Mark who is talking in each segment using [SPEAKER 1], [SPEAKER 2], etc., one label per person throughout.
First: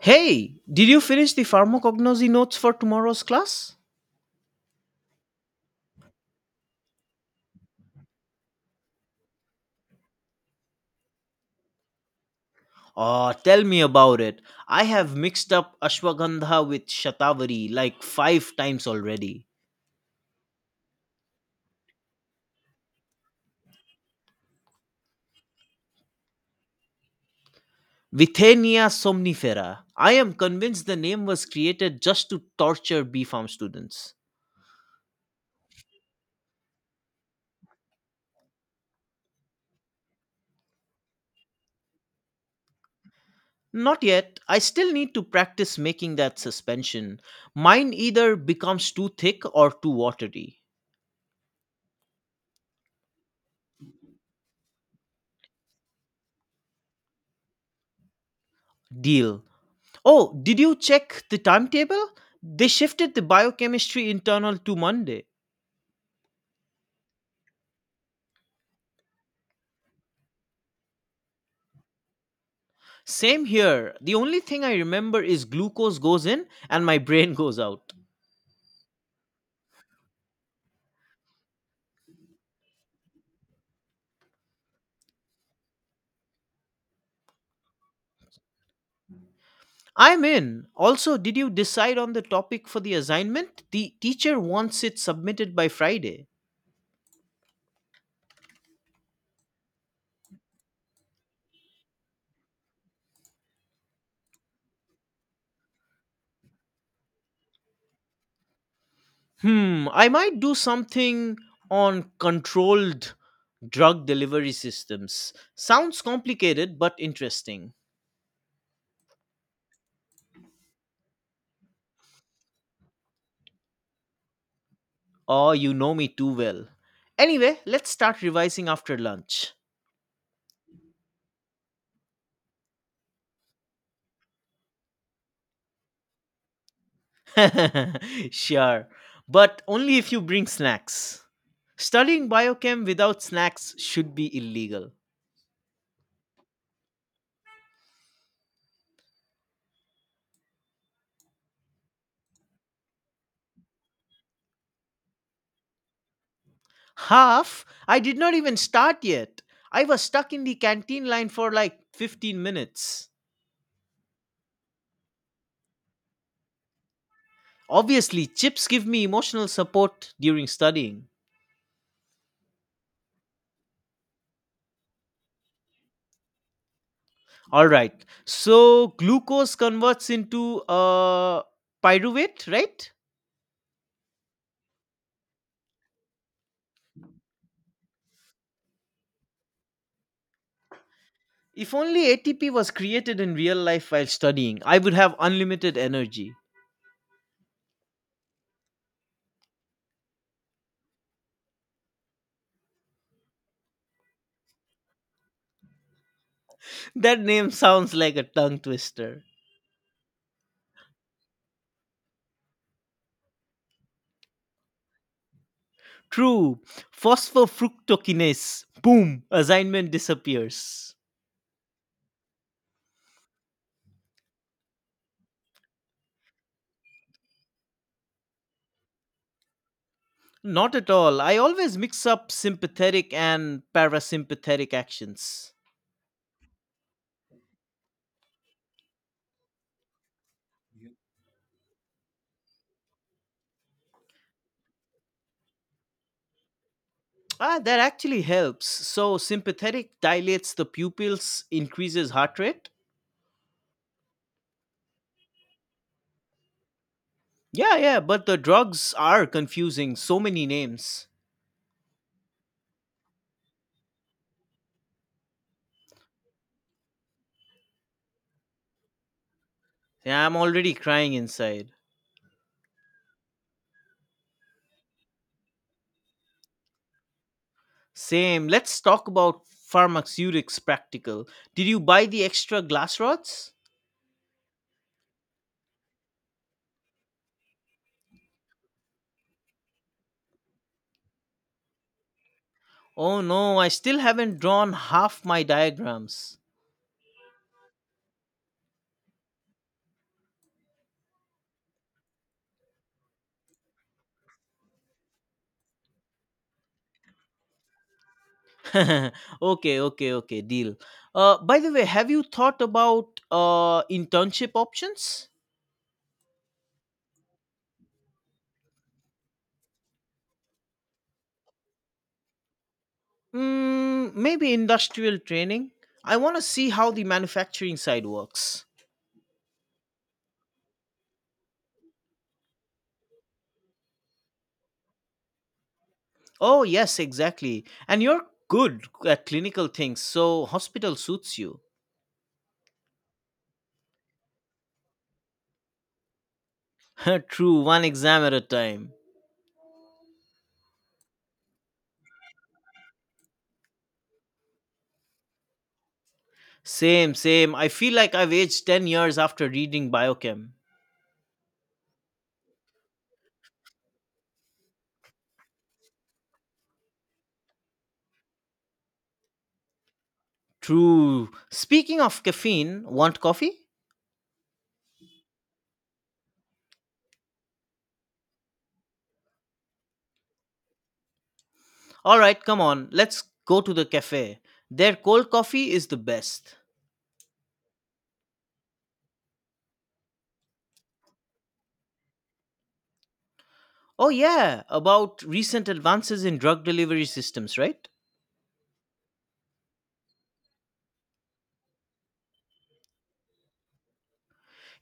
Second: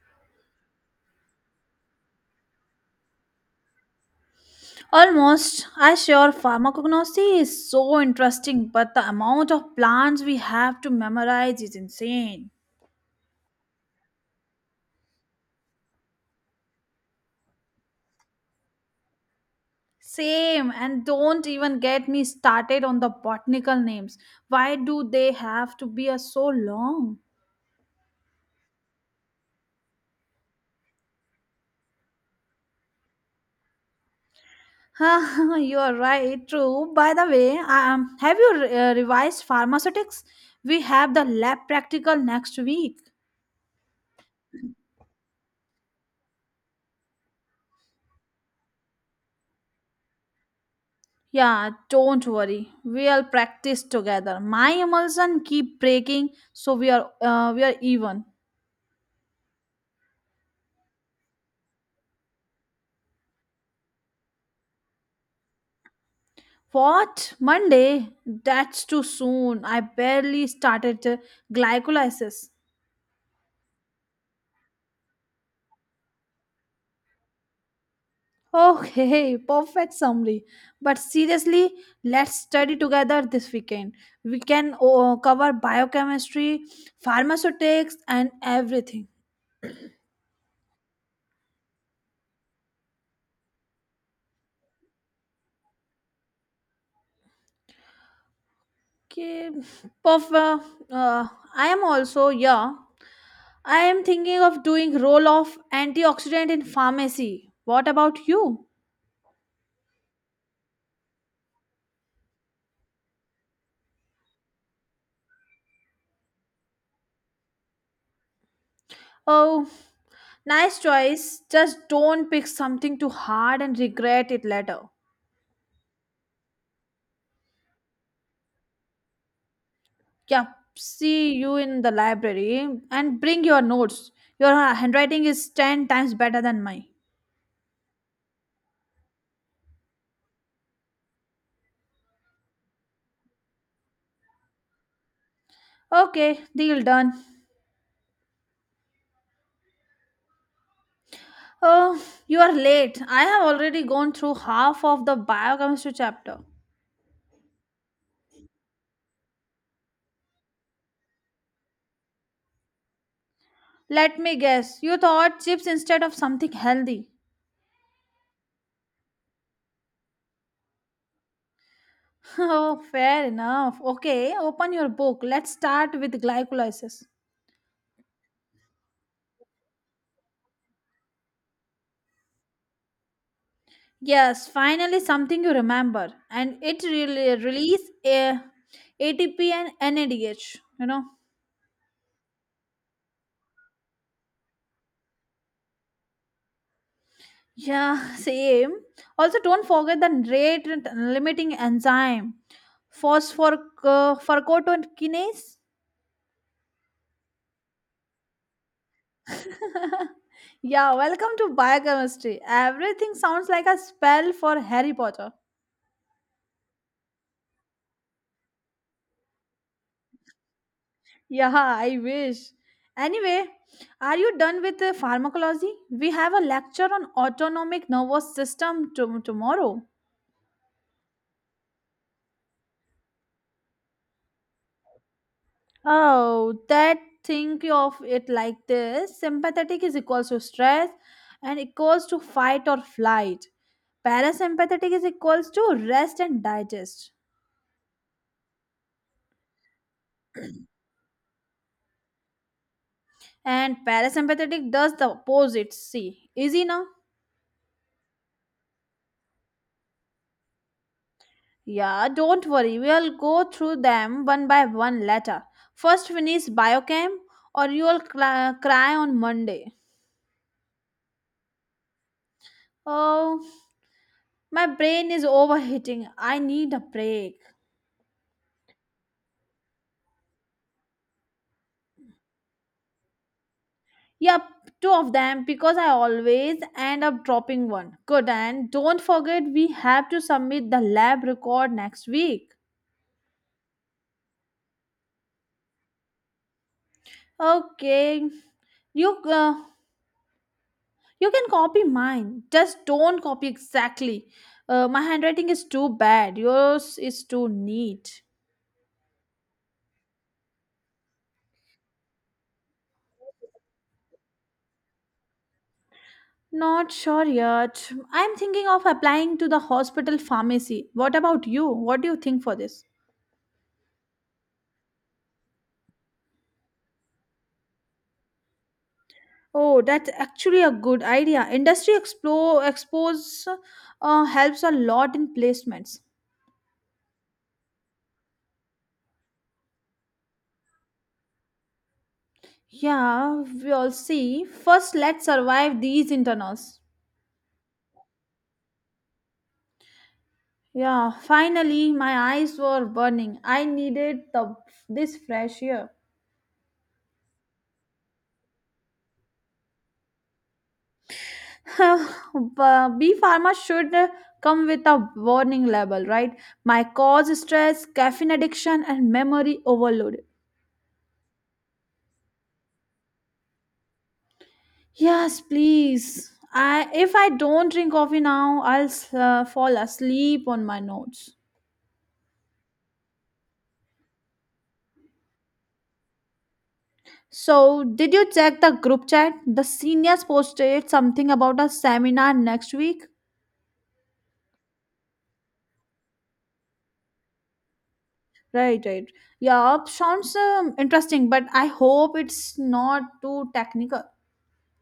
[SPEAKER 1] Hey, did you finish the pharmacognosy notes for tomorrow's class?
[SPEAKER 2] Almost, I sure pharmacognosy is so interesting, but the amount of plants we have to memorize is insane.
[SPEAKER 1] Oh, tell me about it. I have mixed up ashwagandha with shatavari like five times already.
[SPEAKER 2] Same, and don't even get me started on the botanical names. Why do they have to be so long?
[SPEAKER 1] Vithenia somnifera. I am convinced the name was created just to torture B Farm students.
[SPEAKER 2] You are right, true. By the way, have you revised pharmaceutics? We have the lab practical next week.
[SPEAKER 1] Not yet. I still need to practice making that suspension. Mine either becomes too thick or too watery.
[SPEAKER 2] Yeah, don't worry. We'll practice together. My emulsion keep breaking, so we are even.
[SPEAKER 1] Deal. Oh, did you check the timetable? They shifted the biochemistry internal to Monday.
[SPEAKER 2] What? Monday? That's too soon. I barely started glycolysis.
[SPEAKER 1] Same here. The only thing I remember is glucose goes in and my brain goes out.
[SPEAKER 2] Okay, perfect summary. But seriously, let's study together this weekend. We can cover biochemistry, pharmaceutics, and everything.
[SPEAKER 1] I'm in. Also, did you decide on the topic for the assignment? The teacher wants it submitted by Friday.
[SPEAKER 2] Okay, perfect. Uh, I am also, yeah. I am thinking of doing roll of antioxidant in pharmacy. What about you?
[SPEAKER 1] Hmm, I might do something on controlled drug delivery systems. Sounds complicated but interesting.
[SPEAKER 2] Oh, nice choice. Just don't pick something too hard and regret it later.
[SPEAKER 1] Oh, you know me too well. Anyway, let's start revising after lunch.
[SPEAKER 2] Yeah, see you in the library and bring your notes. Your handwriting is 10 times better than mine.
[SPEAKER 1] Sure, but only if you bring snacks. Studying biochem without snacks should be illegal.
[SPEAKER 2] Okay, deal done. Oh, you are late. I have already gone through half of the biochemistry chapter.
[SPEAKER 1] Half? I did not even start yet. I was stuck in the canteen line for like 15 minutes.
[SPEAKER 2] Let me guess, you thought chips instead of something healthy.
[SPEAKER 1] Obviously, chips give me emotional support during studying.
[SPEAKER 2] Oh, fair enough. Okay, open your book. Let's start with glycolysis.
[SPEAKER 1] Alright, so glucose converts into pyruvate, right?
[SPEAKER 2] Yes, finally something you remember, and it really release a ATP and NADH.
[SPEAKER 1] If only ATP was created in real life while studying, I would have unlimited energy.
[SPEAKER 2] Yeah, same. Also, don't forget the rate limiting enzyme, phosphorcorticokinase.
[SPEAKER 1] That name sounds like a tongue twister.
[SPEAKER 2] Yeah, welcome to biochemistry. Everything sounds like a spell for Harry Potter.
[SPEAKER 1] True. Phosphofructokinase. Boom. Assignment disappears.
[SPEAKER 2] Yeah, I wish. Anyway, are you done with the pharmacology? We have a lecture on autonomic nervous system tomorrow.
[SPEAKER 1] Not at all. I always mix up sympathetic and parasympathetic actions.
[SPEAKER 2] Oh, that think of it like this. Sympathetic is equals to stress and equals to fight or flight. Parasympathetic is equals to rest and digest.
[SPEAKER 1] Ah, that actually helps. So, sympathetic dilates the pupils, increases heart rate.
[SPEAKER 2] And parasympathetic does the opposite. See, easy now?
[SPEAKER 1] Yeah, yeah, but the drugs are confusing. So many names.
[SPEAKER 2] Yeah, don't worry. We'll go through them one by one later. First, finish biochem, or you'll cry on Monday.
[SPEAKER 1] Yeah, I'm already crying inside.
[SPEAKER 2] Oh, my brain is overheating. I need a break.
[SPEAKER 1] Same. Let's talk about pharmaceutics practical. Did you buy the extra glass rods?
[SPEAKER 2] Yep, two of them because I always end up dropping one. Good, and don't forget we have to submit the lab record next week.
[SPEAKER 1] Oh no, I still haven't drawn half my diagrams.
[SPEAKER 2] Okay, you uh, You can copy mine. Just don't copy exactly. My handwriting is too bad. Yours is too neat.
[SPEAKER 1] okay, okay, deal. By the way, have you thought about internship options?
[SPEAKER 2] Not sure yet. I'm thinking of applying to the hospital pharmacy. What about you? What do you think for this?
[SPEAKER 1] Mm, maybe industrial training. I want to see how the manufacturing side works.
[SPEAKER 2] Oh, that's actually a good idea. Industry explore, expose helps a lot in placements.
[SPEAKER 1] Oh, yes, exactly. And you're good at clinical things, so hospital suits you.
[SPEAKER 2] Yeah, we'll see. First, let's survive these internals.
[SPEAKER 1] True, one exam at a time.
[SPEAKER 2] Yeah, finally my eyes were burning. I needed the this fresh air.
[SPEAKER 1] Same, same. I feel like I've aged 10 years after reading Biochem.
[SPEAKER 2] Bee pharma should come with a warning label, right? My cause stress, caffeine addiction, and memory overload.
[SPEAKER 1] True. Speaking of caffeine, want coffee?
[SPEAKER 2] Yes, please. I if I don't drink coffee now, I'll fall asleep on my notes.
[SPEAKER 1] Alright, come on, let's go to the cafe. Their cold coffee is the best.
[SPEAKER 2] So, did you check the group chat? The seniors posted something about a seminar next week.
[SPEAKER 1] Oh, yeah, about recent advances in drug delivery systems, right?
[SPEAKER 2] Right, right. Yeah, sounds interesting, but I hope it's not too technical.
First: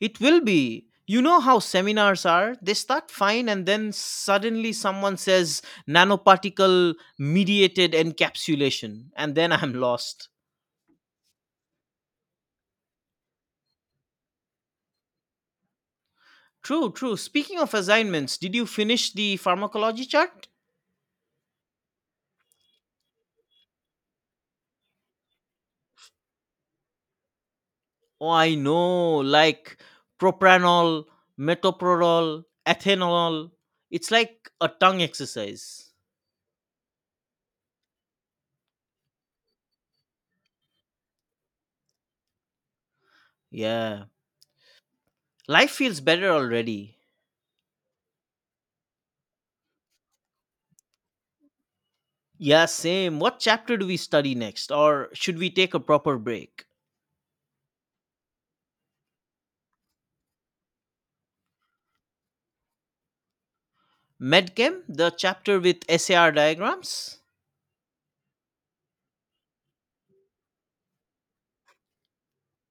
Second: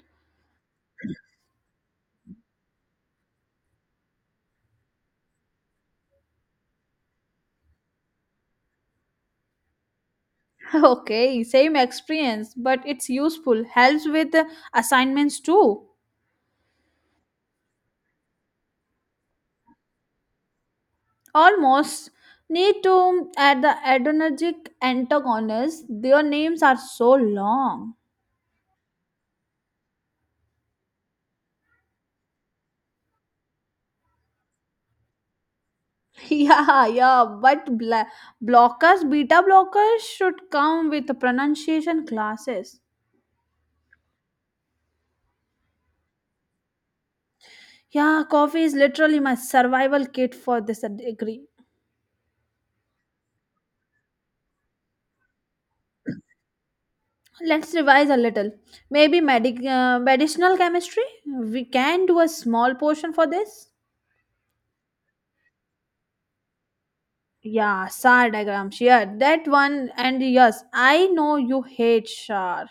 [SPEAKER 1] It will be. You know how seminars are? They start fine and then suddenly someone says nanoparticle mediated encapsulation, and then I'm lost.
[SPEAKER 2] Okay, same experience, but it's useful. Helps with assignments too.
[SPEAKER 1] True, true. Speaking of assignments, did you finish the pharmacology chart?
[SPEAKER 2] Almost need to add the adrenergic antagonists. Their names are so long.
[SPEAKER 1] Oh, I know, like propanol, metoprolol, ethanol. It's like a tongue exercise.
[SPEAKER 2] Yeah, yeah, but blockers, beta blockers should come with pronunciation classes.
[SPEAKER 1] Yeah. Life feels better already.
[SPEAKER 2] Yeah, coffee is literally my survival kit for this degree.
[SPEAKER 1] Yeah, same. What chapter do we study next? Or should we take a proper break?
[SPEAKER 2] Let's revise a little. Maybe medicinal chemistry? We can do a small portion for this.
[SPEAKER 1] Medchem, the chapter with SAR diagrams?
[SPEAKER 2] Yeah, SAR diagram. Yeah, that one. And yes, I know you hate SAR.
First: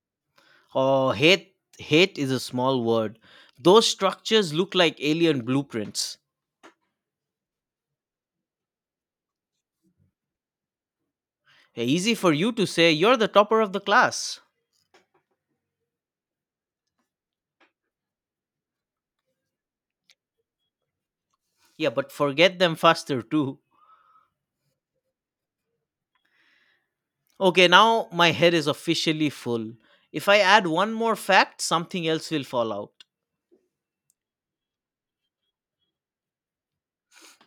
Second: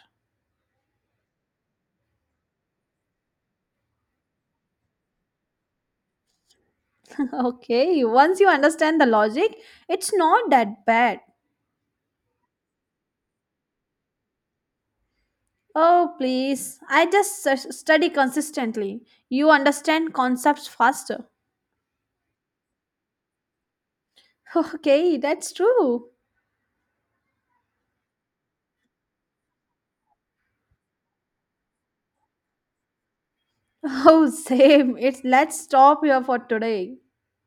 [SPEAKER 1] Oh, hate, hate is a small word. Those structures look like alien blueprints.
[SPEAKER 2] Okay, once you understand the logic, it's not that bad.
[SPEAKER 1] Hey, easy for you to say, you're the topper of the class.
[SPEAKER 2] Oh, please. I just study consistently. You understand concepts faster.
[SPEAKER 1] Yeah, but forget them faster too.
[SPEAKER 2] Okay, that's true.
[SPEAKER 1] Okay, now my head is officially full. If I add one more fact, something else will fall out.
[SPEAKER 2] Oh, same. It's let's stop here for today.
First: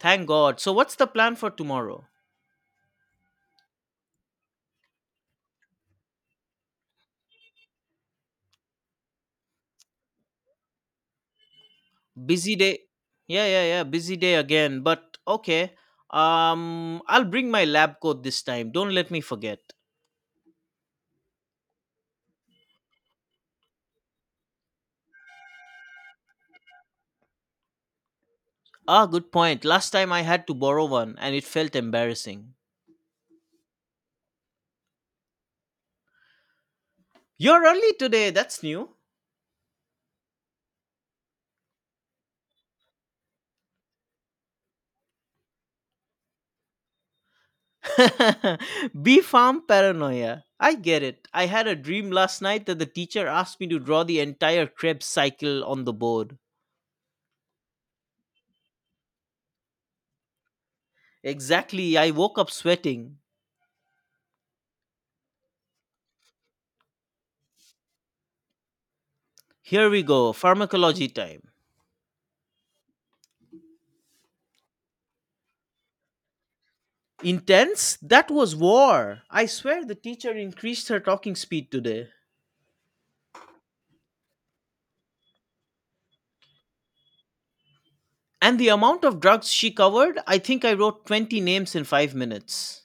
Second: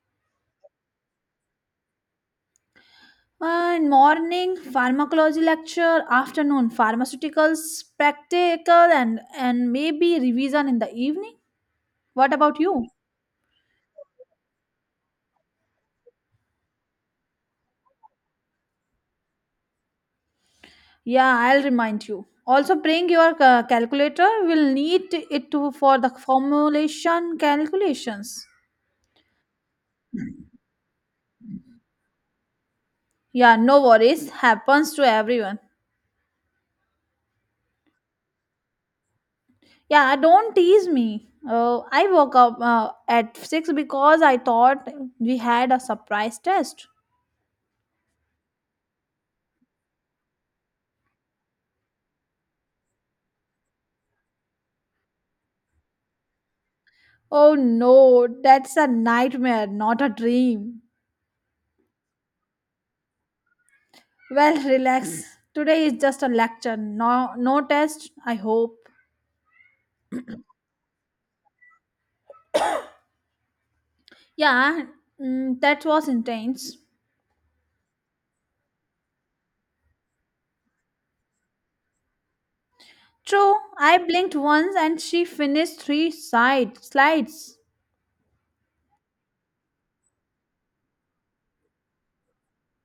[SPEAKER 1] Thank God. So, what's the plan for tomorrow?
[SPEAKER 2] And morning pharmacology lecture, afternoon pharmaceuticals practical, and maybe revision in the evening. What
[SPEAKER 1] Busy
[SPEAKER 2] about
[SPEAKER 1] day.
[SPEAKER 2] you?
[SPEAKER 1] Yeah, yeah, yeah. Busy day again. But okay. I'll bring my lab coat this time. Don't let me forget.
[SPEAKER 2] Yeah, I'll remind you. Also, bring your calculator. We'll need it for the formulation calculations.
[SPEAKER 1] Ah, good point. Last time I had to borrow one and it felt embarrassing.
[SPEAKER 2] Yeah, no worries. Happens to everyone.
[SPEAKER 1] You're early today. That's new.
[SPEAKER 2] Yeah, don't tease me. Oh, I woke up at 6 because I thought we had a surprise test.
[SPEAKER 1] Bee farm paranoia. I get it. I had a dream last night that the teacher asked me to draw the entire Krebs cycle on the board.
[SPEAKER 2] Oh no, that's a nightmare, not a dream.
[SPEAKER 1] Exactly, I woke up sweating.
[SPEAKER 2] Well, relax. Today is just a lecture, no, no test, I hope.
[SPEAKER 1] Here we go, pharmacology time.
[SPEAKER 2] Yeah, that was intense.
[SPEAKER 1] Intense? That was war. I swear the teacher increased her talking speed today.
[SPEAKER 2] True, I blinked once and she finished three side slides.
[SPEAKER 1] And the amount of drugs she covered, I think I wrote 20 names in 5 minutes.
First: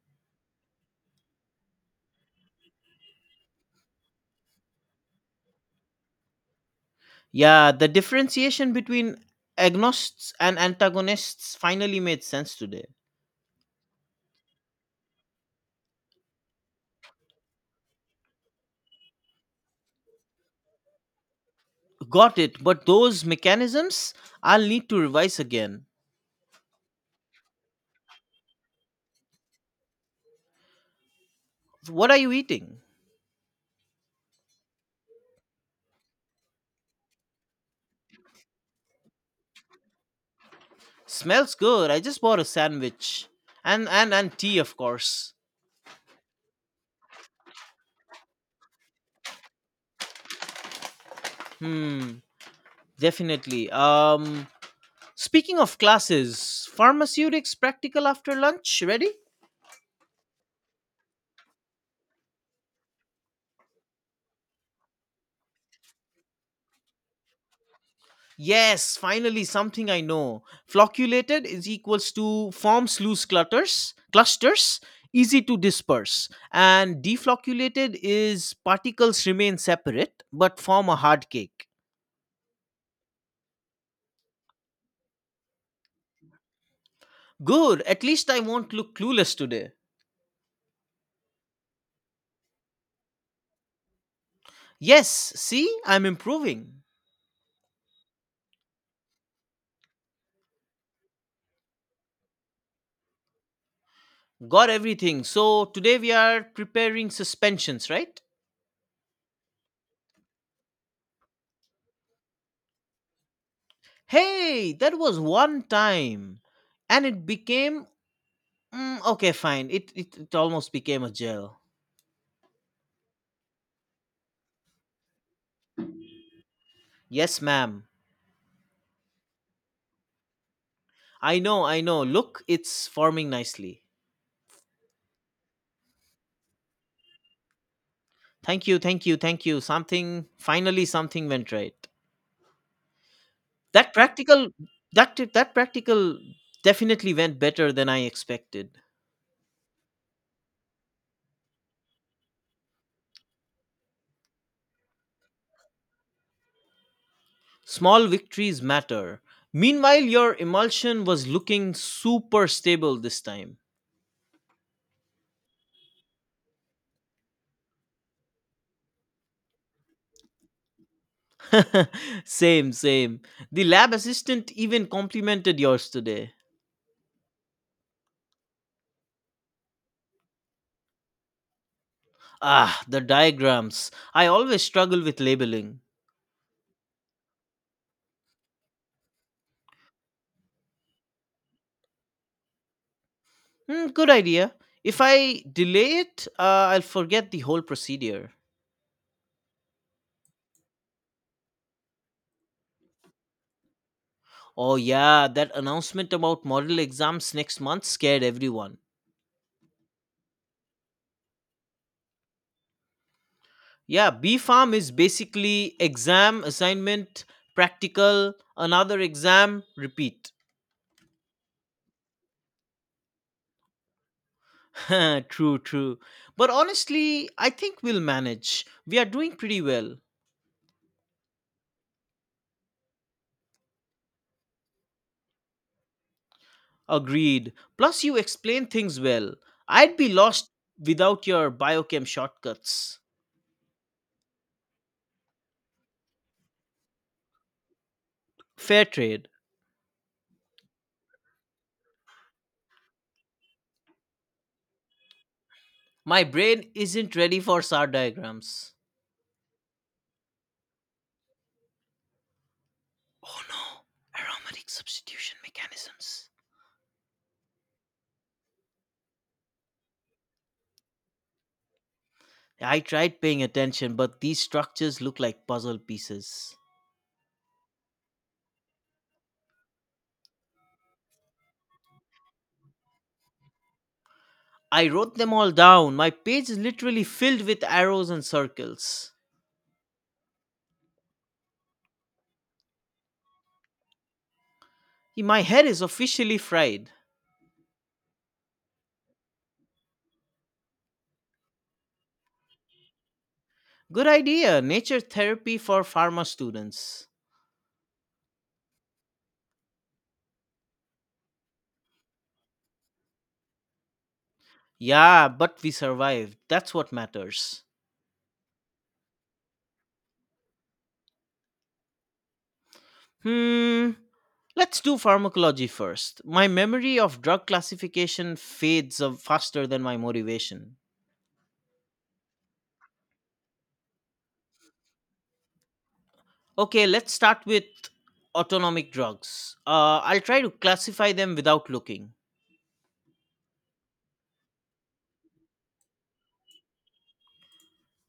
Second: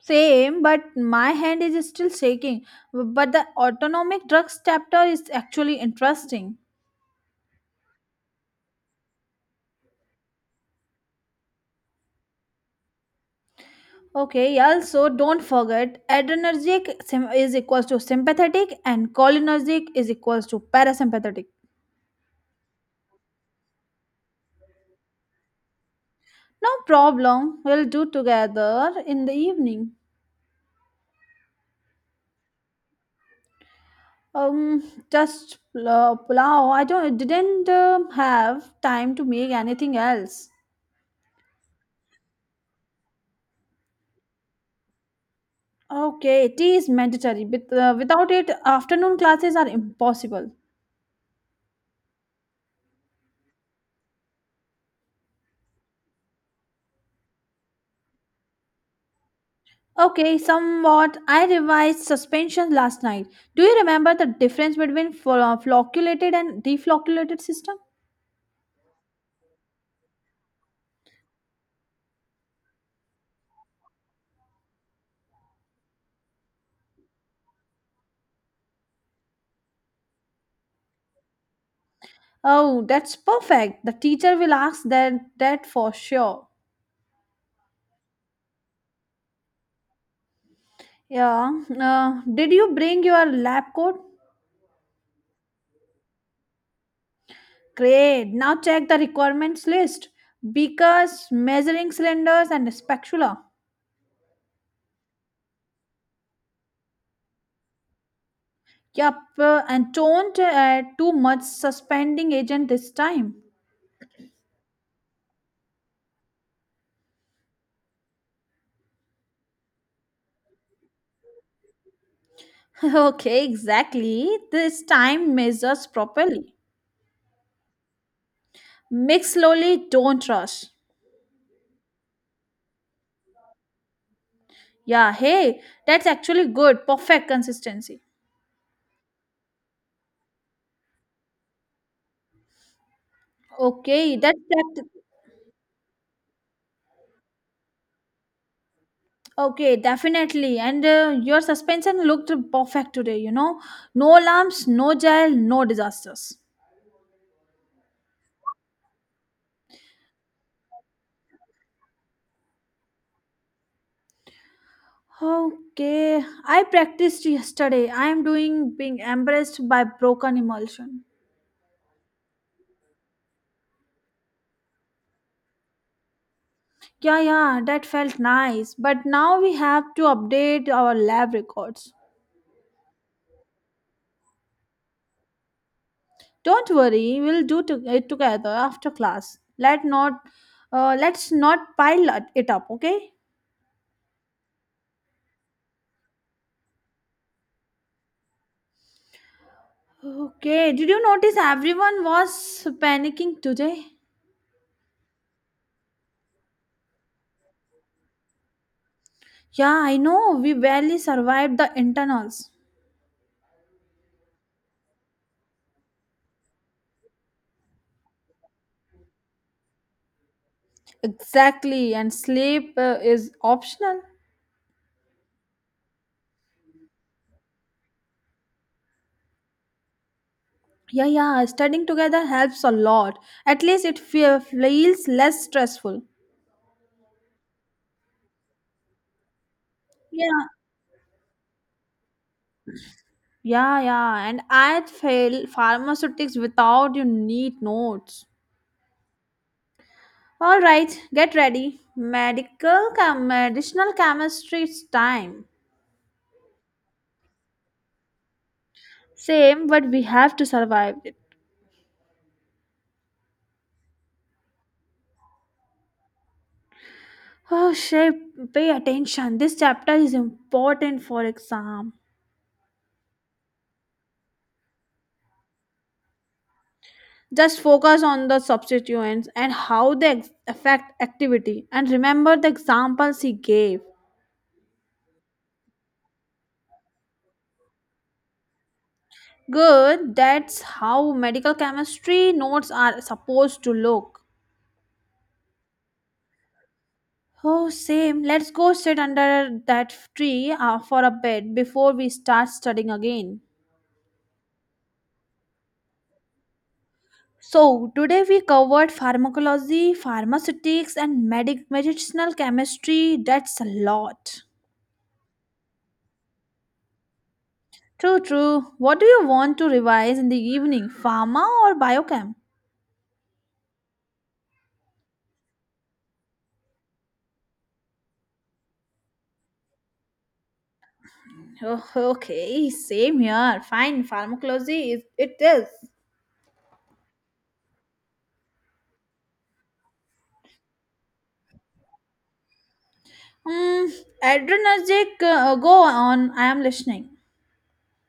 [SPEAKER 2] Same, but my hand is still shaking. But the autonomic drugs chapter is actually interesting.
[SPEAKER 1] Yeah, the differentiation between agonists and antagonists finally made sense today.
[SPEAKER 2] Okay, also don't forget adrenergic is equals to sympathetic and cholinergic is equals to parasympathetic.
[SPEAKER 1] Got it, but those mechanisms, I'll need to revise again.
[SPEAKER 2] No problem, we'll do together in the evening.
[SPEAKER 1] What are you eating?
[SPEAKER 2] Um, just pulao. I don't didn't have time to make anything else.
[SPEAKER 1] Smells good. I just bought a sandwich. And tea, of course.
[SPEAKER 2] Okay, tea is mandatory. Without it, afternoon classes are impossible.
[SPEAKER 1] Hmm, definitely. Speaking of classes, pharmaceutics practical after lunch, ready?
[SPEAKER 2] Okay, somewhat. I revised suspension last night. Do you remember the difference between flocculated and deflocculated system?
[SPEAKER 1] Yes, finally something I know. Flocculated is equals to forms loose clutters, clusters, easy to disperse. And deflocculated is particles remain separate but form a hard cake.
[SPEAKER 2] Oh, that's perfect. The teacher will ask that for sure.
[SPEAKER 1] Good, at least I won't look clueless today.
[SPEAKER 2] Yeah. Did you bring your lab coat?
[SPEAKER 1] Yes, see, I'm improving.
[SPEAKER 2] Great. Now check the requirements list: beakers, measuring cylinders, and spatula.
[SPEAKER 1] Got everything. So today we are preparing suspensions, right?
[SPEAKER 2] Yup. And don't add too much suspending agent this time.
[SPEAKER 1] Hey, that was one time. And it became. Mm, okay, fine. It almost became a gel.
[SPEAKER 2] Okay, exactly. This time measures properly.
[SPEAKER 1] Yes, ma'am.
[SPEAKER 2] Mix slowly, don't rush.
[SPEAKER 1] I know, I know. Look, it's forming nicely.
[SPEAKER 2] Yeah, hey, that's actually good. Perfect consistency.
[SPEAKER 1] Thank you, thank you, thank you. Something finally something went right. That
[SPEAKER 2] Okay, that's
[SPEAKER 1] practical
[SPEAKER 2] that.
[SPEAKER 1] that practical definitely went better than I expected.
[SPEAKER 2] Okay, definitely. And your suspension looked perfect today. No lumps, no gel, no disasters.
[SPEAKER 1] Small victories matter. Meanwhile, your emulsion was looking super stable this time.
[SPEAKER 2] Okay, I practiced yesterday. I am doing being embarrassed by broken emulsion.
[SPEAKER 1] Same, same. The lab assistant even complimented yours today.
[SPEAKER 2] Yeah, yeah, that felt nice. But now we have to update our lab records.
[SPEAKER 1] Ah, the diagrams. I always struggle with labeling.
[SPEAKER 2] Don't worry, we'll do it together after class. Let's not pile it up, okay?
[SPEAKER 1] Hmm, good idea. If I delay it, I'll forget the whole procedure.
[SPEAKER 2] Okay. Did you notice everyone was panicking today?
[SPEAKER 1] Oh, yeah, that announcement about model exams next month scared everyone.
[SPEAKER 2] Yeah, I know. We barely survived the internals.
[SPEAKER 1] Yeah, B Farm is basically exam, assignment, practical, another exam, repeat.
[SPEAKER 2] Exactly, and sleep is optional.
[SPEAKER 1] True, true. But honestly, I think we'll manage. We are doing pretty well.
[SPEAKER 2] Yeah, yeah. Studying together helps a lot. At least it feels less stressful.
[SPEAKER 1] Agreed. Plus, you explain things well. I'd be
[SPEAKER 2] Yeah.
[SPEAKER 1] lost without your biochem shortcuts.
[SPEAKER 2] Yeah, yeah. And I fail pharmaceutics without you need notes.
[SPEAKER 1] Fair trade.
[SPEAKER 2] All right, get ready. Medical medicinal chemistry is time.
[SPEAKER 1] My brain isn't ready for SAR diagrams.
[SPEAKER 2] Same, but we have to survive it.
[SPEAKER 1] Oh no, aromatic substitution mechanisms.
[SPEAKER 2] Oh, shape, pay attention. This chapter is important for exam.
[SPEAKER 1] I tried paying attention, but these structures look like puzzle pieces.
[SPEAKER 2] Just focus on the substituents and how they affect activity and remember the examples he gave.
[SPEAKER 1] I wrote them all down. My page is literally filled with arrows and circles.
[SPEAKER 2] Good, that's how medical chemistry notes are supposed to look.
[SPEAKER 1] My head is officially fried.
[SPEAKER 2] Oh, same. Let's go sit under that tree for a bit before we start studying again.
[SPEAKER 1] Good idea, nature therapy for pharma students.
[SPEAKER 2] So, today we covered pharmacology, pharmaceutics, and medicinal chemistry. That's a lot.
[SPEAKER 1] Yeah, but we survived. That's what matters.
[SPEAKER 2] True, true. What do you want to revise in the evening? Pharma or biochem?
[SPEAKER 1] Hmm. Let's do pharmacology first. My memory of drug classification fades of faster than my motivation.
[SPEAKER 2] Oh, okay, same here. Fine, pharmacology is it is.
[SPEAKER 1] Okay, let's start with autonomic drugs. I'll try to classify them without looking.
[SPEAKER 2] Hmm, adrenergic. Go on. I am listening.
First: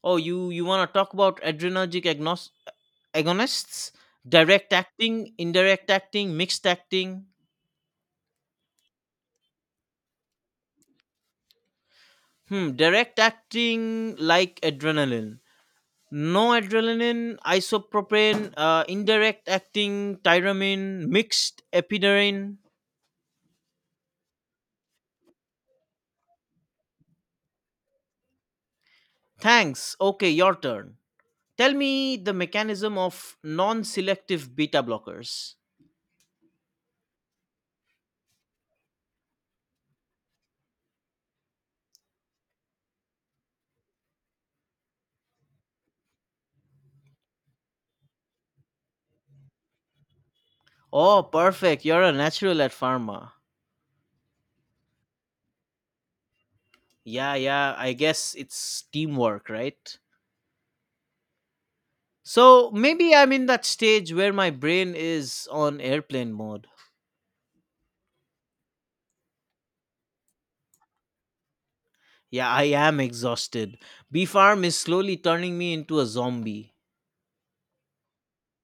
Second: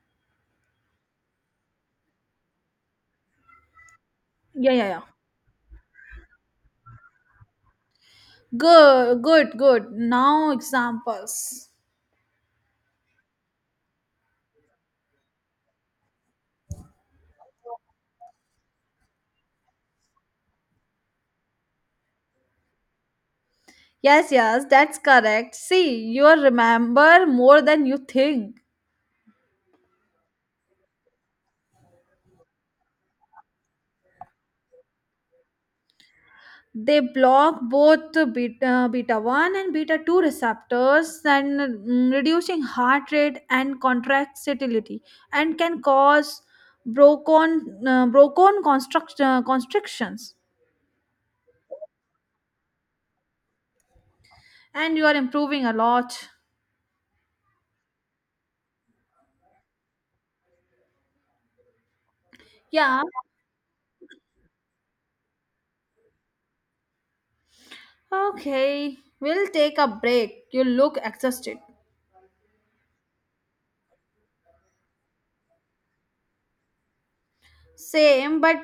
[SPEAKER 1] Oh, you want to talk about agonists?
[SPEAKER 2] Yeah,
[SPEAKER 1] Direct
[SPEAKER 2] yeah, yeah.
[SPEAKER 1] acting, indirect acting, mixed acting.
[SPEAKER 2] Good, good, good. Now examples.
[SPEAKER 1] Hmm, direct acting like adrenaline. Noradrenaline, isopropane, indirect acting, tyramine, mixed epiderine.
[SPEAKER 2] Yes, yes, that's correct. See, you remember more than you think.
[SPEAKER 1] Thanks. Okay, your turn. Tell me the mechanism of non selective beta blockers.
[SPEAKER 2] They block both beta 1 and beta 2 receptors and reducing heart rate and contractility and can cause bronchon constrictions.
[SPEAKER 1] Oh, perfect. You're a natural at pharma.
[SPEAKER 2] And you are improving a lot.
[SPEAKER 1] Yeah, yeah, I guess it's teamwork, right? So
[SPEAKER 2] Yeah,
[SPEAKER 1] maybe I'm in that stage where my brain is on airplane mode.
[SPEAKER 2] okay. We'll take a break. You look exhausted.
[SPEAKER 1] Yeah, I am exhausted. B Farm is slowly turning me into a zombie.
[SPEAKER 2] Same, but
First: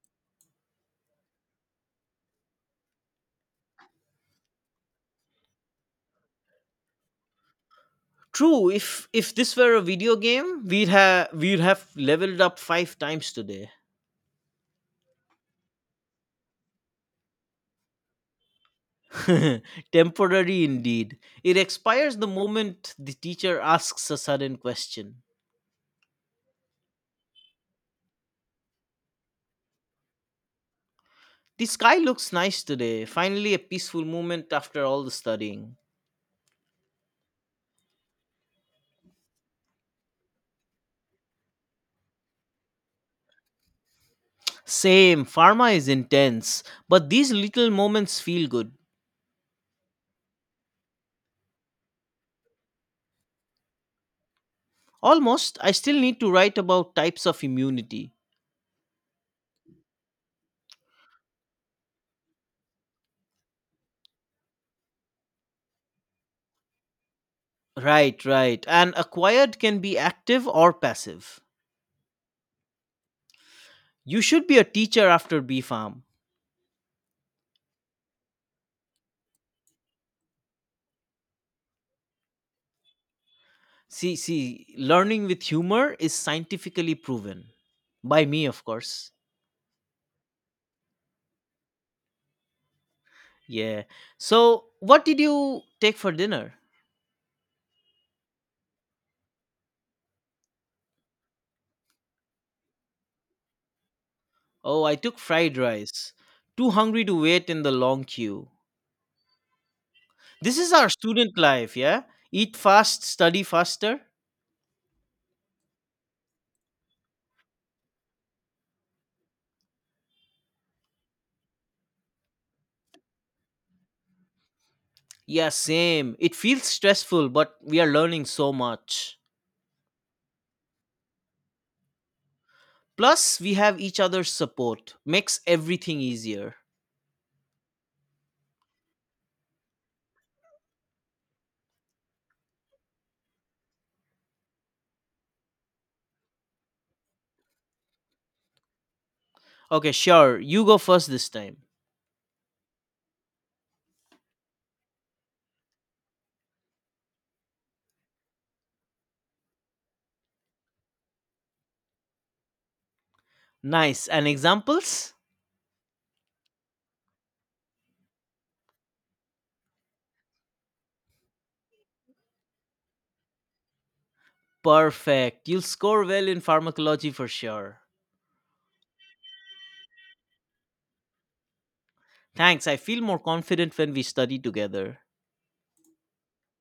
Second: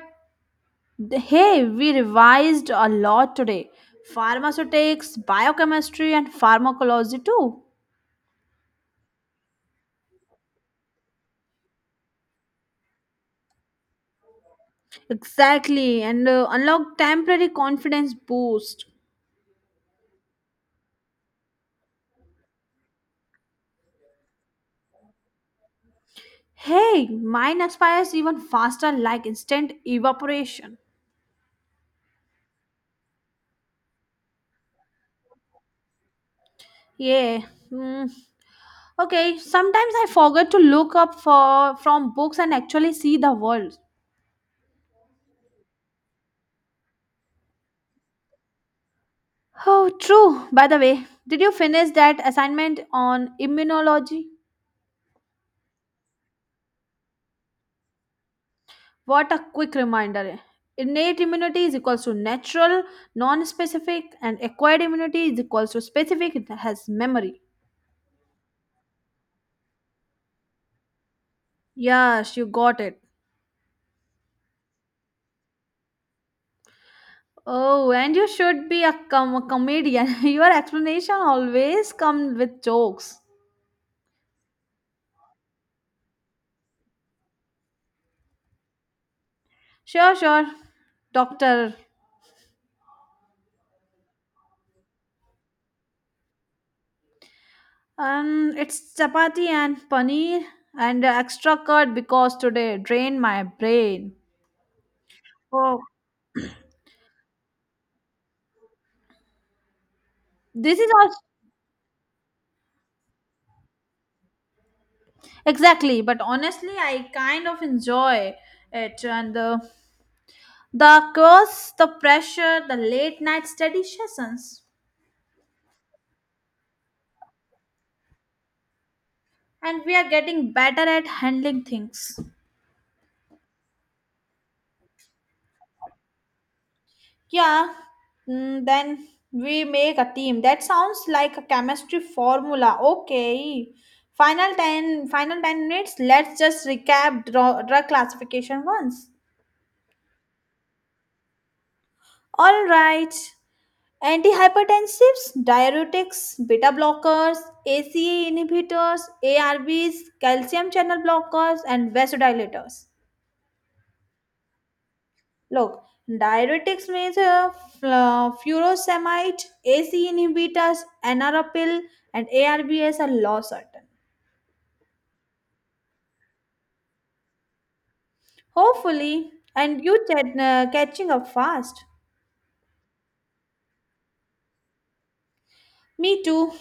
[SPEAKER 2] Hey, we revised a lot today. Pharmaceutics, biochemistry, and pharmacology too.
[SPEAKER 1] True. If this were a video game, we'd have leveled up five times today.
[SPEAKER 2] Exactly, and unlock temporary confidence boost.
[SPEAKER 1] Temporary indeed. It expires the moment the teacher asks a sudden question.
[SPEAKER 2] Hey, mine aspires even faster, like instant evaporation.
[SPEAKER 1] The sky looks nice today. Finally, a peaceful moment after all the studying.
[SPEAKER 2] Yeah. Hmm. Okay. Sometimes I forget to look up for from books and actually see the world.
[SPEAKER 1] Same. Pharma is intense, but these little moments feel good.
[SPEAKER 2] Oh, true. By the way, did you finish that assignment on immunology?
[SPEAKER 1] Almost. I still need to write about types of immunity.
[SPEAKER 2] What a quick reminder. Innate immunity is equals to natural, non-specific, and acquired immunity is equals to specific. It has memory.
[SPEAKER 1] Right, right. And acquired can be active or passive.
[SPEAKER 2] Yes, you got it.
[SPEAKER 1] You should be a teacher after B Farm.
[SPEAKER 2] Oh, and you should be a comedian. Your explanation always come with jokes.
[SPEAKER 1] See, see, learning with humor is scientifically proven. By me, of course.
[SPEAKER 2] Sure, sure, doctor.
[SPEAKER 1] Yeah. So, what did you take for dinner?
[SPEAKER 2] It's chapati and paneer and extra curd because today drained my brain.
[SPEAKER 1] Oh, I took fried
[SPEAKER 2] Oh,
[SPEAKER 1] rice. Too hungry to wait in the long queue. This is
[SPEAKER 2] this is
[SPEAKER 1] our
[SPEAKER 2] our.
[SPEAKER 1] student life, yeah? Eat fast, study faster.
[SPEAKER 2] Exactly, but honestly, I kind of enjoy it, and the course, the pressure, the late night study sessions,
[SPEAKER 1] Yeah, same. It feels stressful, but we are learning so much.
[SPEAKER 2] and we are getting better at handling things.
[SPEAKER 1] Plus, we have each other's support. Makes everything easier.
[SPEAKER 2] Yeah, then we make a team. That sounds like a chemistry formula. Okay, final 10, final 10 minutes. Let's just recap drug classification once.
[SPEAKER 1] Okay, sure. You go first this time.
[SPEAKER 2] All right. Antihypertensives, diuretics, beta blockers, ACE inhibitors, ARBs, calcium channel blockers, and vasodilators.
[SPEAKER 1] Nice. And examples?
[SPEAKER 2] Look, diuretics means furosemide, ACE inhibitors, NRapil, and ARBs are low.
[SPEAKER 1] Perfect. You'll score well in pharmacology for sure.
[SPEAKER 2] Hopefully, and you catching up fast.
[SPEAKER 1] Thanks. I feel more confident when we study together.
[SPEAKER 2] Me too.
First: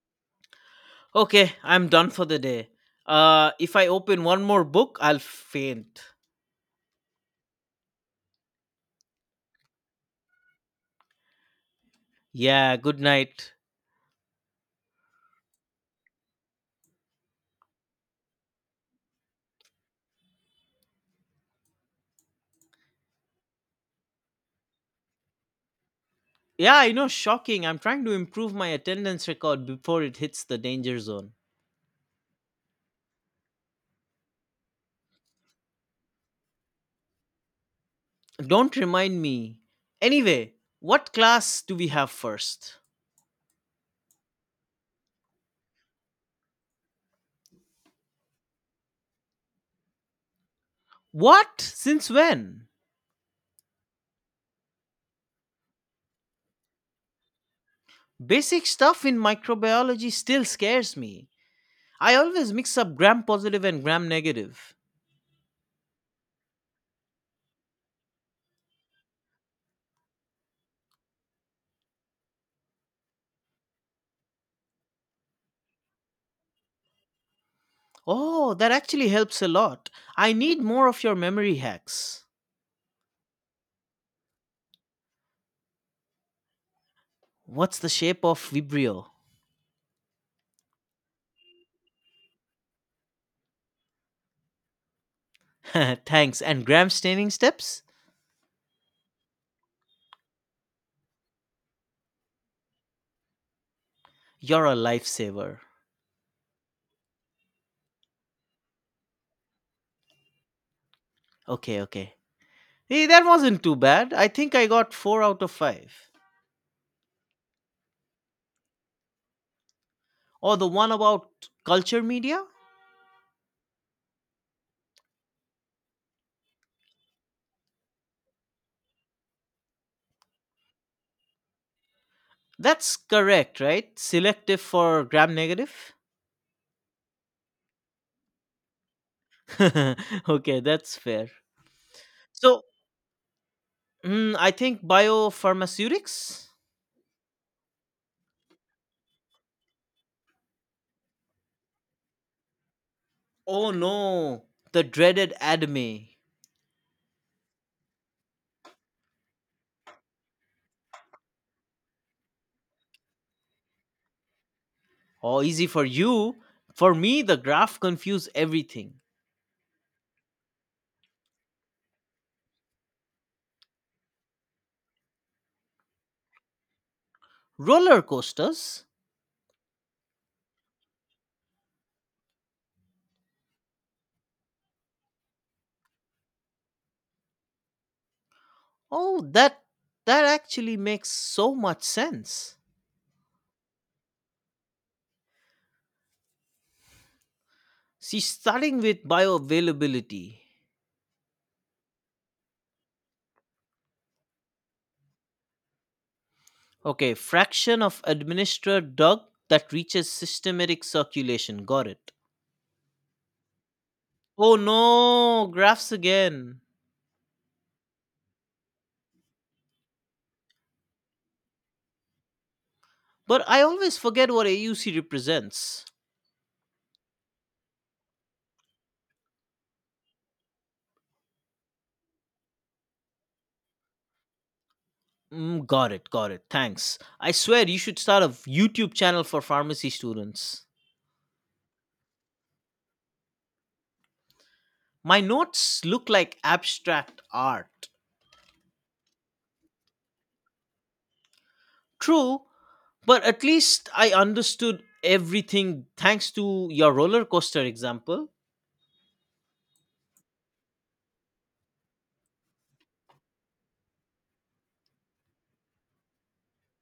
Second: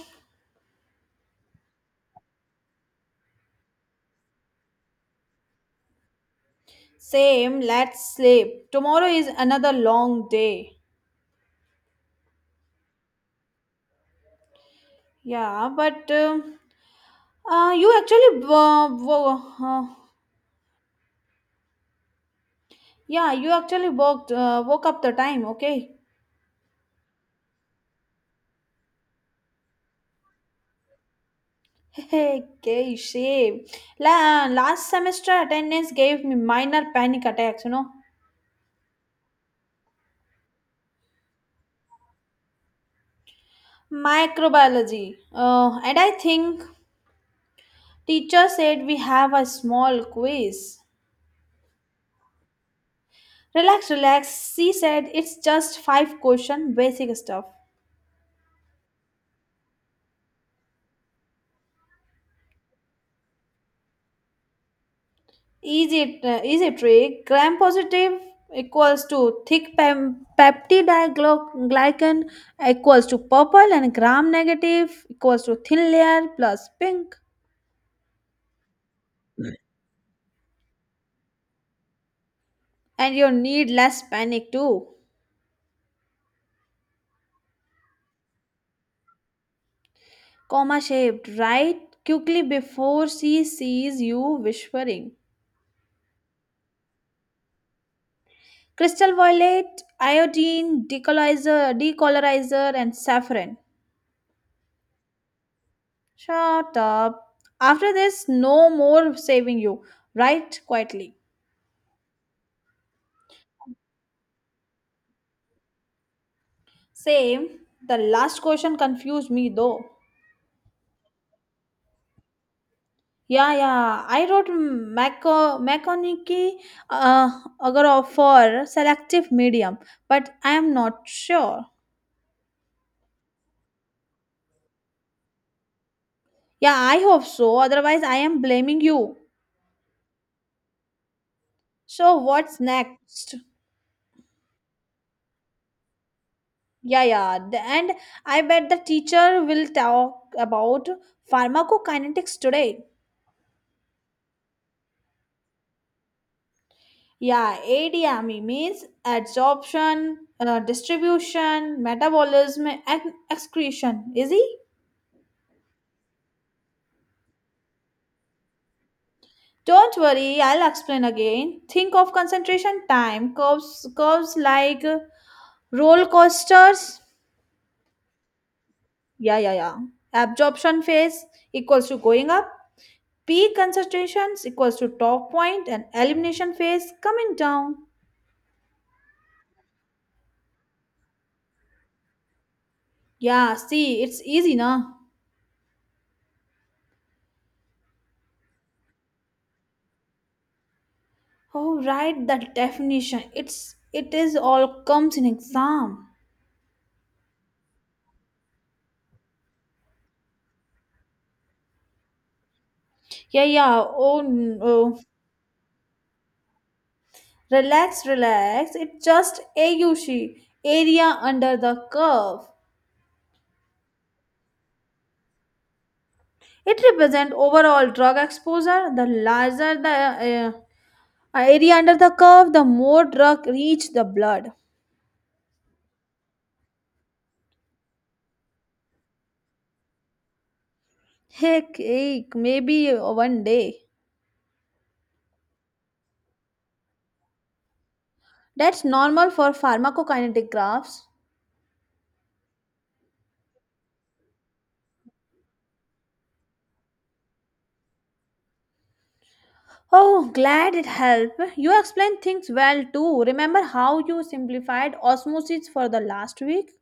[SPEAKER 1] Okay, I'm done for the day. If I open one more book, I'll faint.
[SPEAKER 2] Same. Let's sleep. Tomorrow is another long day.
[SPEAKER 1] Yeah, good night.
[SPEAKER 2] Yeah, but. Uh, you actually, uh, wo- uh, yeah, you actually woke up the time, okay?
[SPEAKER 1] Yeah, I know, shocking. I'm trying to improve my attendance record before it hits the danger zone.
[SPEAKER 2] Okay, shame. Last semester attendance, gave me "minor panic attacks.
[SPEAKER 1] Don't remind me. Anyway, what class do we have first?
[SPEAKER 2] Microbiology. And I think teacher said we have a small quiz.
[SPEAKER 1] What? Since when?
[SPEAKER 2] Relax, relax. She said it's just five question, basic stuff.
[SPEAKER 1] Basic stuff in microbiology still scares me. I always mix up gram positive and gram negative.
[SPEAKER 2] Easy trick. Gram positive equals to thick peptidoglycan equals to purple, and gram negative equals to thin layer plus pink.
[SPEAKER 1] Oh, that actually helps a lot. I need more of your memory hacks.
[SPEAKER 2] And you need less panic too.
[SPEAKER 1] What's the shape of Vibrio?
[SPEAKER 2] Comma shaped, right? Quickly before she sees you whispering.
[SPEAKER 1] Thanks. And gram staining steps?
[SPEAKER 2] Crystal violet, iodine, decolorizer, and saffron.
[SPEAKER 1] You're a lifesaver.
[SPEAKER 2] Shut up. After this, no more saving you. Write quietly.
[SPEAKER 1] Okay, okay. Hey, that wasn't too bad. I think I got 4 out of 5.
[SPEAKER 2] Same. The last question confused me though.
[SPEAKER 1] Or the one about culture media?
[SPEAKER 2] Yeah, yeah. I wrote Maconiki uh, Agarov for selective medium, but I am not sure.
[SPEAKER 1] That's correct, right? Selective for gram negative?
[SPEAKER 2] Yeah, I hope so. Otherwise, I am blaming you.
[SPEAKER 1] Okay, that's fair.
[SPEAKER 2] So what's
[SPEAKER 1] So,
[SPEAKER 2] next?
[SPEAKER 1] mm, I think biopharmaceutics.
[SPEAKER 2] Yeah, yeah. And I bet the teacher will talk about pharmacokinetics today.
[SPEAKER 1] Oh no, the dreaded anime.
[SPEAKER 2] Yeah, ADME means adsorption, distribution, metabolism, and excretion. Easy?
[SPEAKER 1] Oh, easy for you. For me, the graph confused everything.
[SPEAKER 2] Don't worry, I'll explain again. Think of concentration time curves like roller coasters.
[SPEAKER 1] Roller coasters?
[SPEAKER 2] Yeah, yeah, yeah. Absorption phase equals to going up. Peak concentrations equals to top point, and elimination phase coming down.
[SPEAKER 1] Oh, that actually makes so much sense.
[SPEAKER 2] Yeah, see, it's easy, na?
[SPEAKER 1] See, starting with bioavailability.
[SPEAKER 2] Oh, right, that definition. It is all comes in exam.
[SPEAKER 1] Okay, fraction of administered drug that reaches systematic circulation. Got it.
[SPEAKER 2] Yeah, yeah. Oh,
[SPEAKER 1] Oh
[SPEAKER 2] no.
[SPEAKER 1] no, graphs again.
[SPEAKER 2] Relax, relax. It's just AUC area under the curve.
[SPEAKER 1] But I always forget what AUC represents.
[SPEAKER 2] It represents overall drug exposure. The larger the area under the curve, the more drug reach the blood.
[SPEAKER 1] Mm, got it, got it. Thanks. I swear you should start a YouTube channel for pharmacy students.
[SPEAKER 2] Heck, heck, maybe one day.
[SPEAKER 1] My notes look like abstract art.
[SPEAKER 2] That's normal for pharmacokinetic graphs.
[SPEAKER 1] True, but at least I understood everything thanks to your roller coaster example.
[SPEAKER 2] Oh, glad it helped. You explained things well too. Remember how you simplified osmosis for the last week?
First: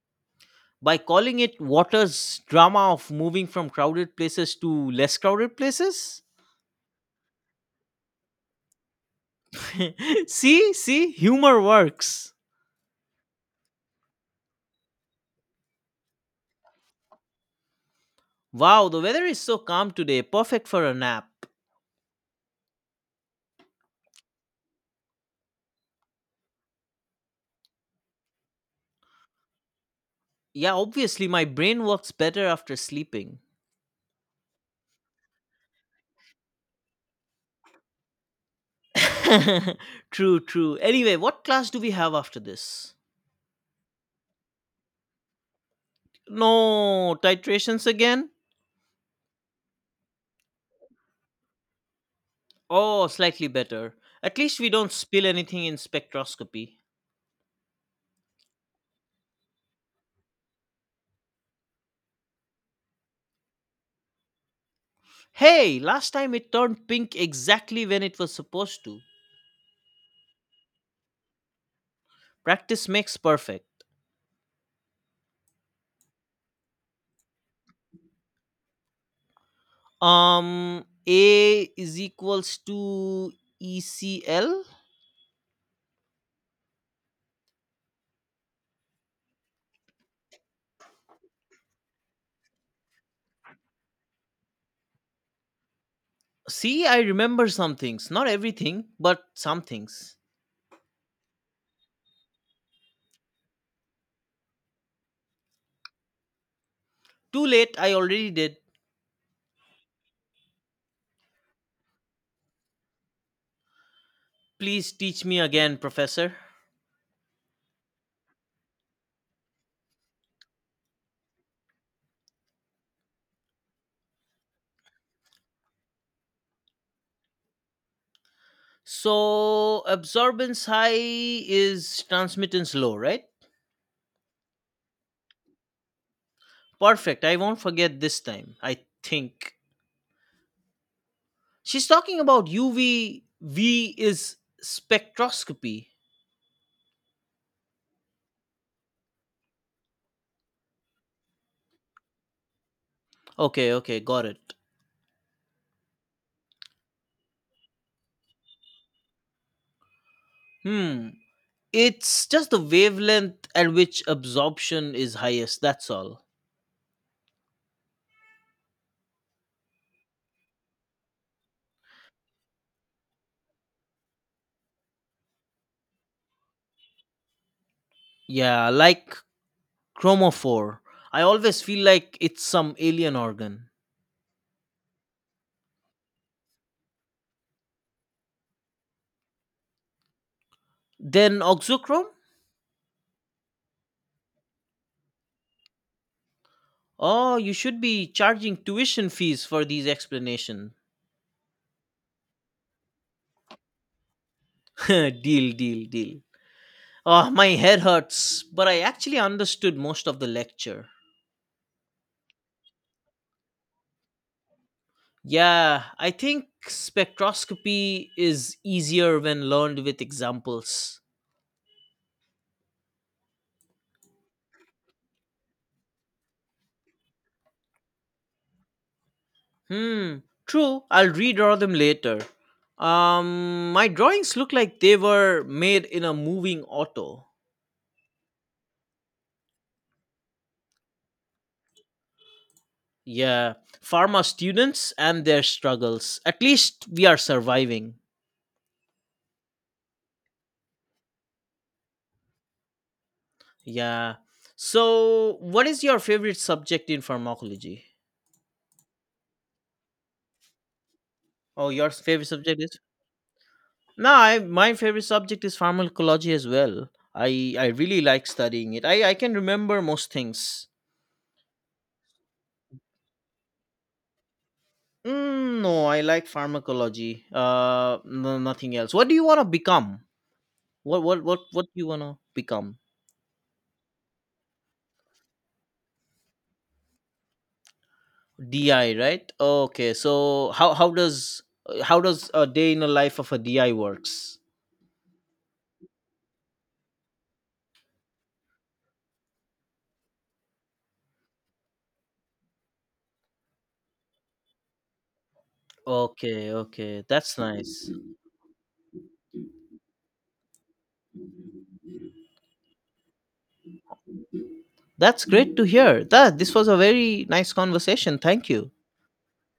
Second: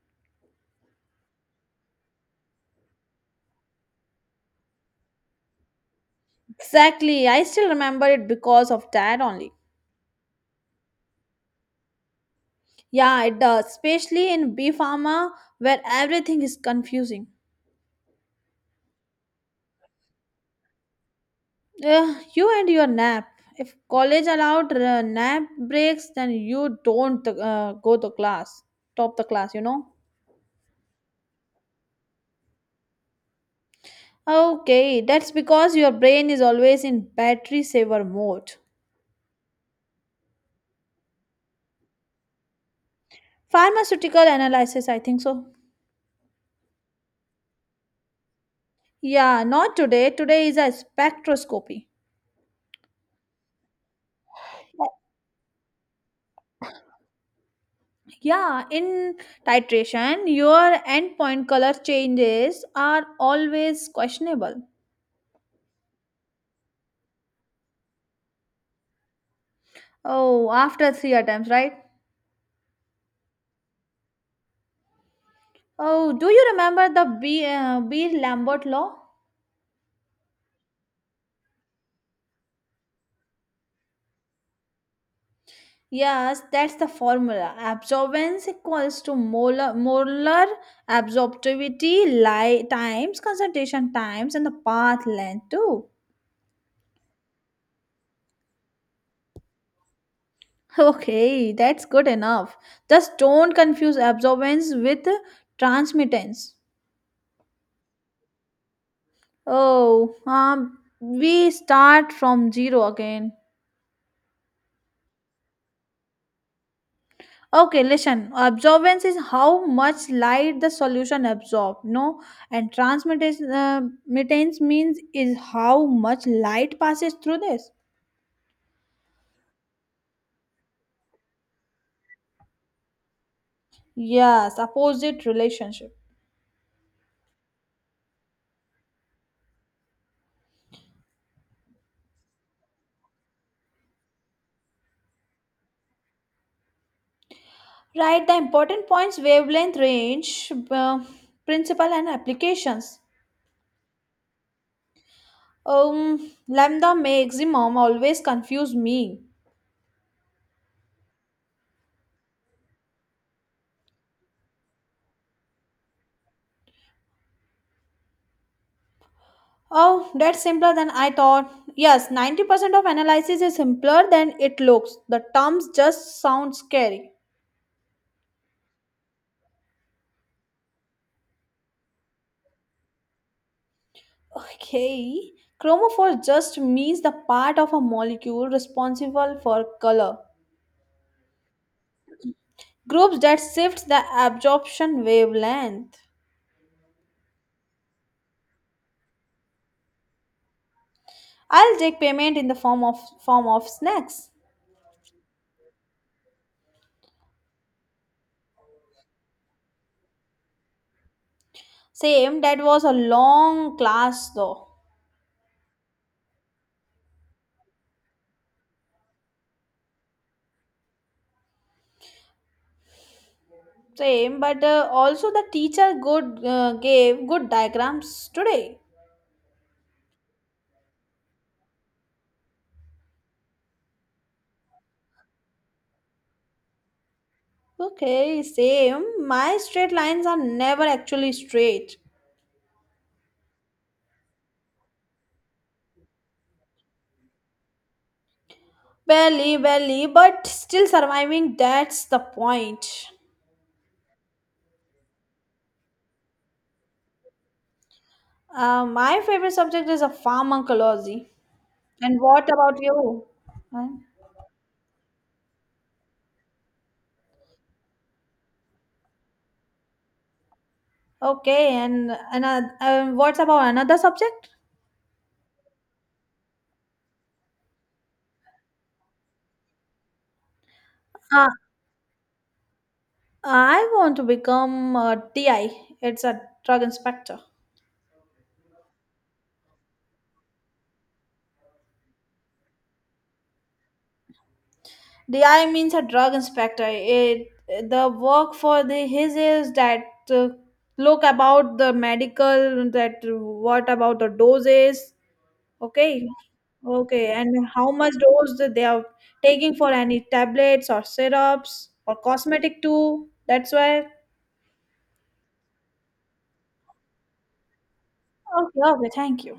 [SPEAKER 1] By calling it Water's drama of moving from crowded places to less crowded places?
[SPEAKER 2] Exactly. I still remember it because of that only.
[SPEAKER 1] See, see, humor works.
[SPEAKER 2] Yeah, it does. Especially in B Pharma where everything is confusing.
[SPEAKER 1] Wow, the weather is so calm today, perfect for a nap.
[SPEAKER 2] Ugh, you and your nap. If college allowed nap breaks, then you don't go to class. Top the class.
[SPEAKER 1] Yeah, obviously, my brain works better after sleeping.
[SPEAKER 2] Okay, that's because your brain is always in battery saver mode.
[SPEAKER 1] True, true. Anyway, what class do we have after this?
[SPEAKER 2] Pharmaceutical analysis, I think so.
[SPEAKER 1] No, titrations again?
[SPEAKER 2] Yeah, not today. Today is a spectroscopy.
[SPEAKER 1] Oh, slightly better. At least we don't spill anything in spectroscopy.
[SPEAKER 2] Yeah, in titration, your endpoint color changes are always questionable.
[SPEAKER 1] Hey, last time it turned pink exactly when it was supposed to.
[SPEAKER 2] Oh, after three attempts, right?
[SPEAKER 1] Practice makes perfect.
[SPEAKER 2] Oh, do you remember the B Lambert law?
[SPEAKER 1] A is equals to ECL?
[SPEAKER 2] Yes, that's the formula. Absorbance equals to molar absorptivity times concentration times and the path length too.
[SPEAKER 1] See, I remember some things. Not everything, but some things.
[SPEAKER 2] Okay, that's good enough. Just don't confuse absorbance with transmittance.
[SPEAKER 1] Too late, I already did.
[SPEAKER 2] Oh, we start from zero again.
[SPEAKER 1] Please teach me again, professor.
[SPEAKER 2] Okay, listen. Absorbance is how much light the solution absorbs, no? And transmittance mittance means is how much light passes through this.
[SPEAKER 1] So absorbance high is transmittance low, right?
[SPEAKER 2] Yes, opposite relationship.
[SPEAKER 1] Perfect. I won't forget this time. I think she's talking about UV. V is spectroscopy.
[SPEAKER 2] Right, the important points wavelength range, principle, and applications.
[SPEAKER 1] Okay, okay, got it.
[SPEAKER 2] Lambda maximum always confuse me.
[SPEAKER 1] Hmm. It's just the wavelength at which absorption is highest. That's all.
[SPEAKER 2] Oh, that's simpler than I thought. Yes, 90% of analysis is simpler than it looks. The terms just sound scary.
[SPEAKER 1] Yeah, like chromophore. I always feel like it's some alien organ.
[SPEAKER 2] Okay. Chromophore just means the part of a molecule responsible for color.
[SPEAKER 1] Then oxochrome.
[SPEAKER 2] Groups that shifts the absorption wavelength.
[SPEAKER 1] Oh, you should be charging tuition fees for these explanations.
[SPEAKER 2] I'll take payment in the form of snacks.
[SPEAKER 1] Deal, deal, deal. Oh, my head hurts, but I actually understood most of the lecture.
[SPEAKER 2] Same, that was a long class though.
[SPEAKER 1] Yeah, I think spectroscopy is easier when learned with examples.
[SPEAKER 2] Same but also the teacher good gave good diagrams today.
[SPEAKER 1] Hmm, true. I'll redraw them later. My drawings look like they were made in a moving auto.
[SPEAKER 2] Okay, same, my straight lines are never actually straight.
[SPEAKER 1] Yeah, pharma students and their struggles. At least we are surviving.
[SPEAKER 2] Barely, barely, but still surviving, that's the point.
[SPEAKER 1] Yeah. So, what is your favorite subject in pharmacology?
[SPEAKER 2] My favorite subject is a pharmacology,
[SPEAKER 1] Oh, your
[SPEAKER 2] and
[SPEAKER 1] favorite
[SPEAKER 2] what
[SPEAKER 1] subject is?
[SPEAKER 2] about you? Huh?
[SPEAKER 1] No, I, my favorite subject is pharmacology as well. I really like studying it. I can remember most things.
[SPEAKER 2] Okay, and another, what's about another subject?
[SPEAKER 1] Mm, no, I like pharmacology. No, nothing else. What do you want to become? What what what
[SPEAKER 2] uh,
[SPEAKER 1] what do you want to become?
[SPEAKER 2] I want to become a ti it's a drug inspector.
[SPEAKER 1] DI, right? Okay. So how does a day in the life of a DI works?
[SPEAKER 2] The I means a drug inspector. It The work for the his is that uh, look about the medical that what about the doses. Okay,
[SPEAKER 1] Okay, okay.
[SPEAKER 2] okay,
[SPEAKER 1] That's
[SPEAKER 2] and how
[SPEAKER 1] nice.
[SPEAKER 2] much dose that they are taking for any tablets or syrups or cosmetic too. That's why.
[SPEAKER 1] That's great to hear. That this was a very nice conversation. Thank you.
[SPEAKER 2] Okay, okay, thank you.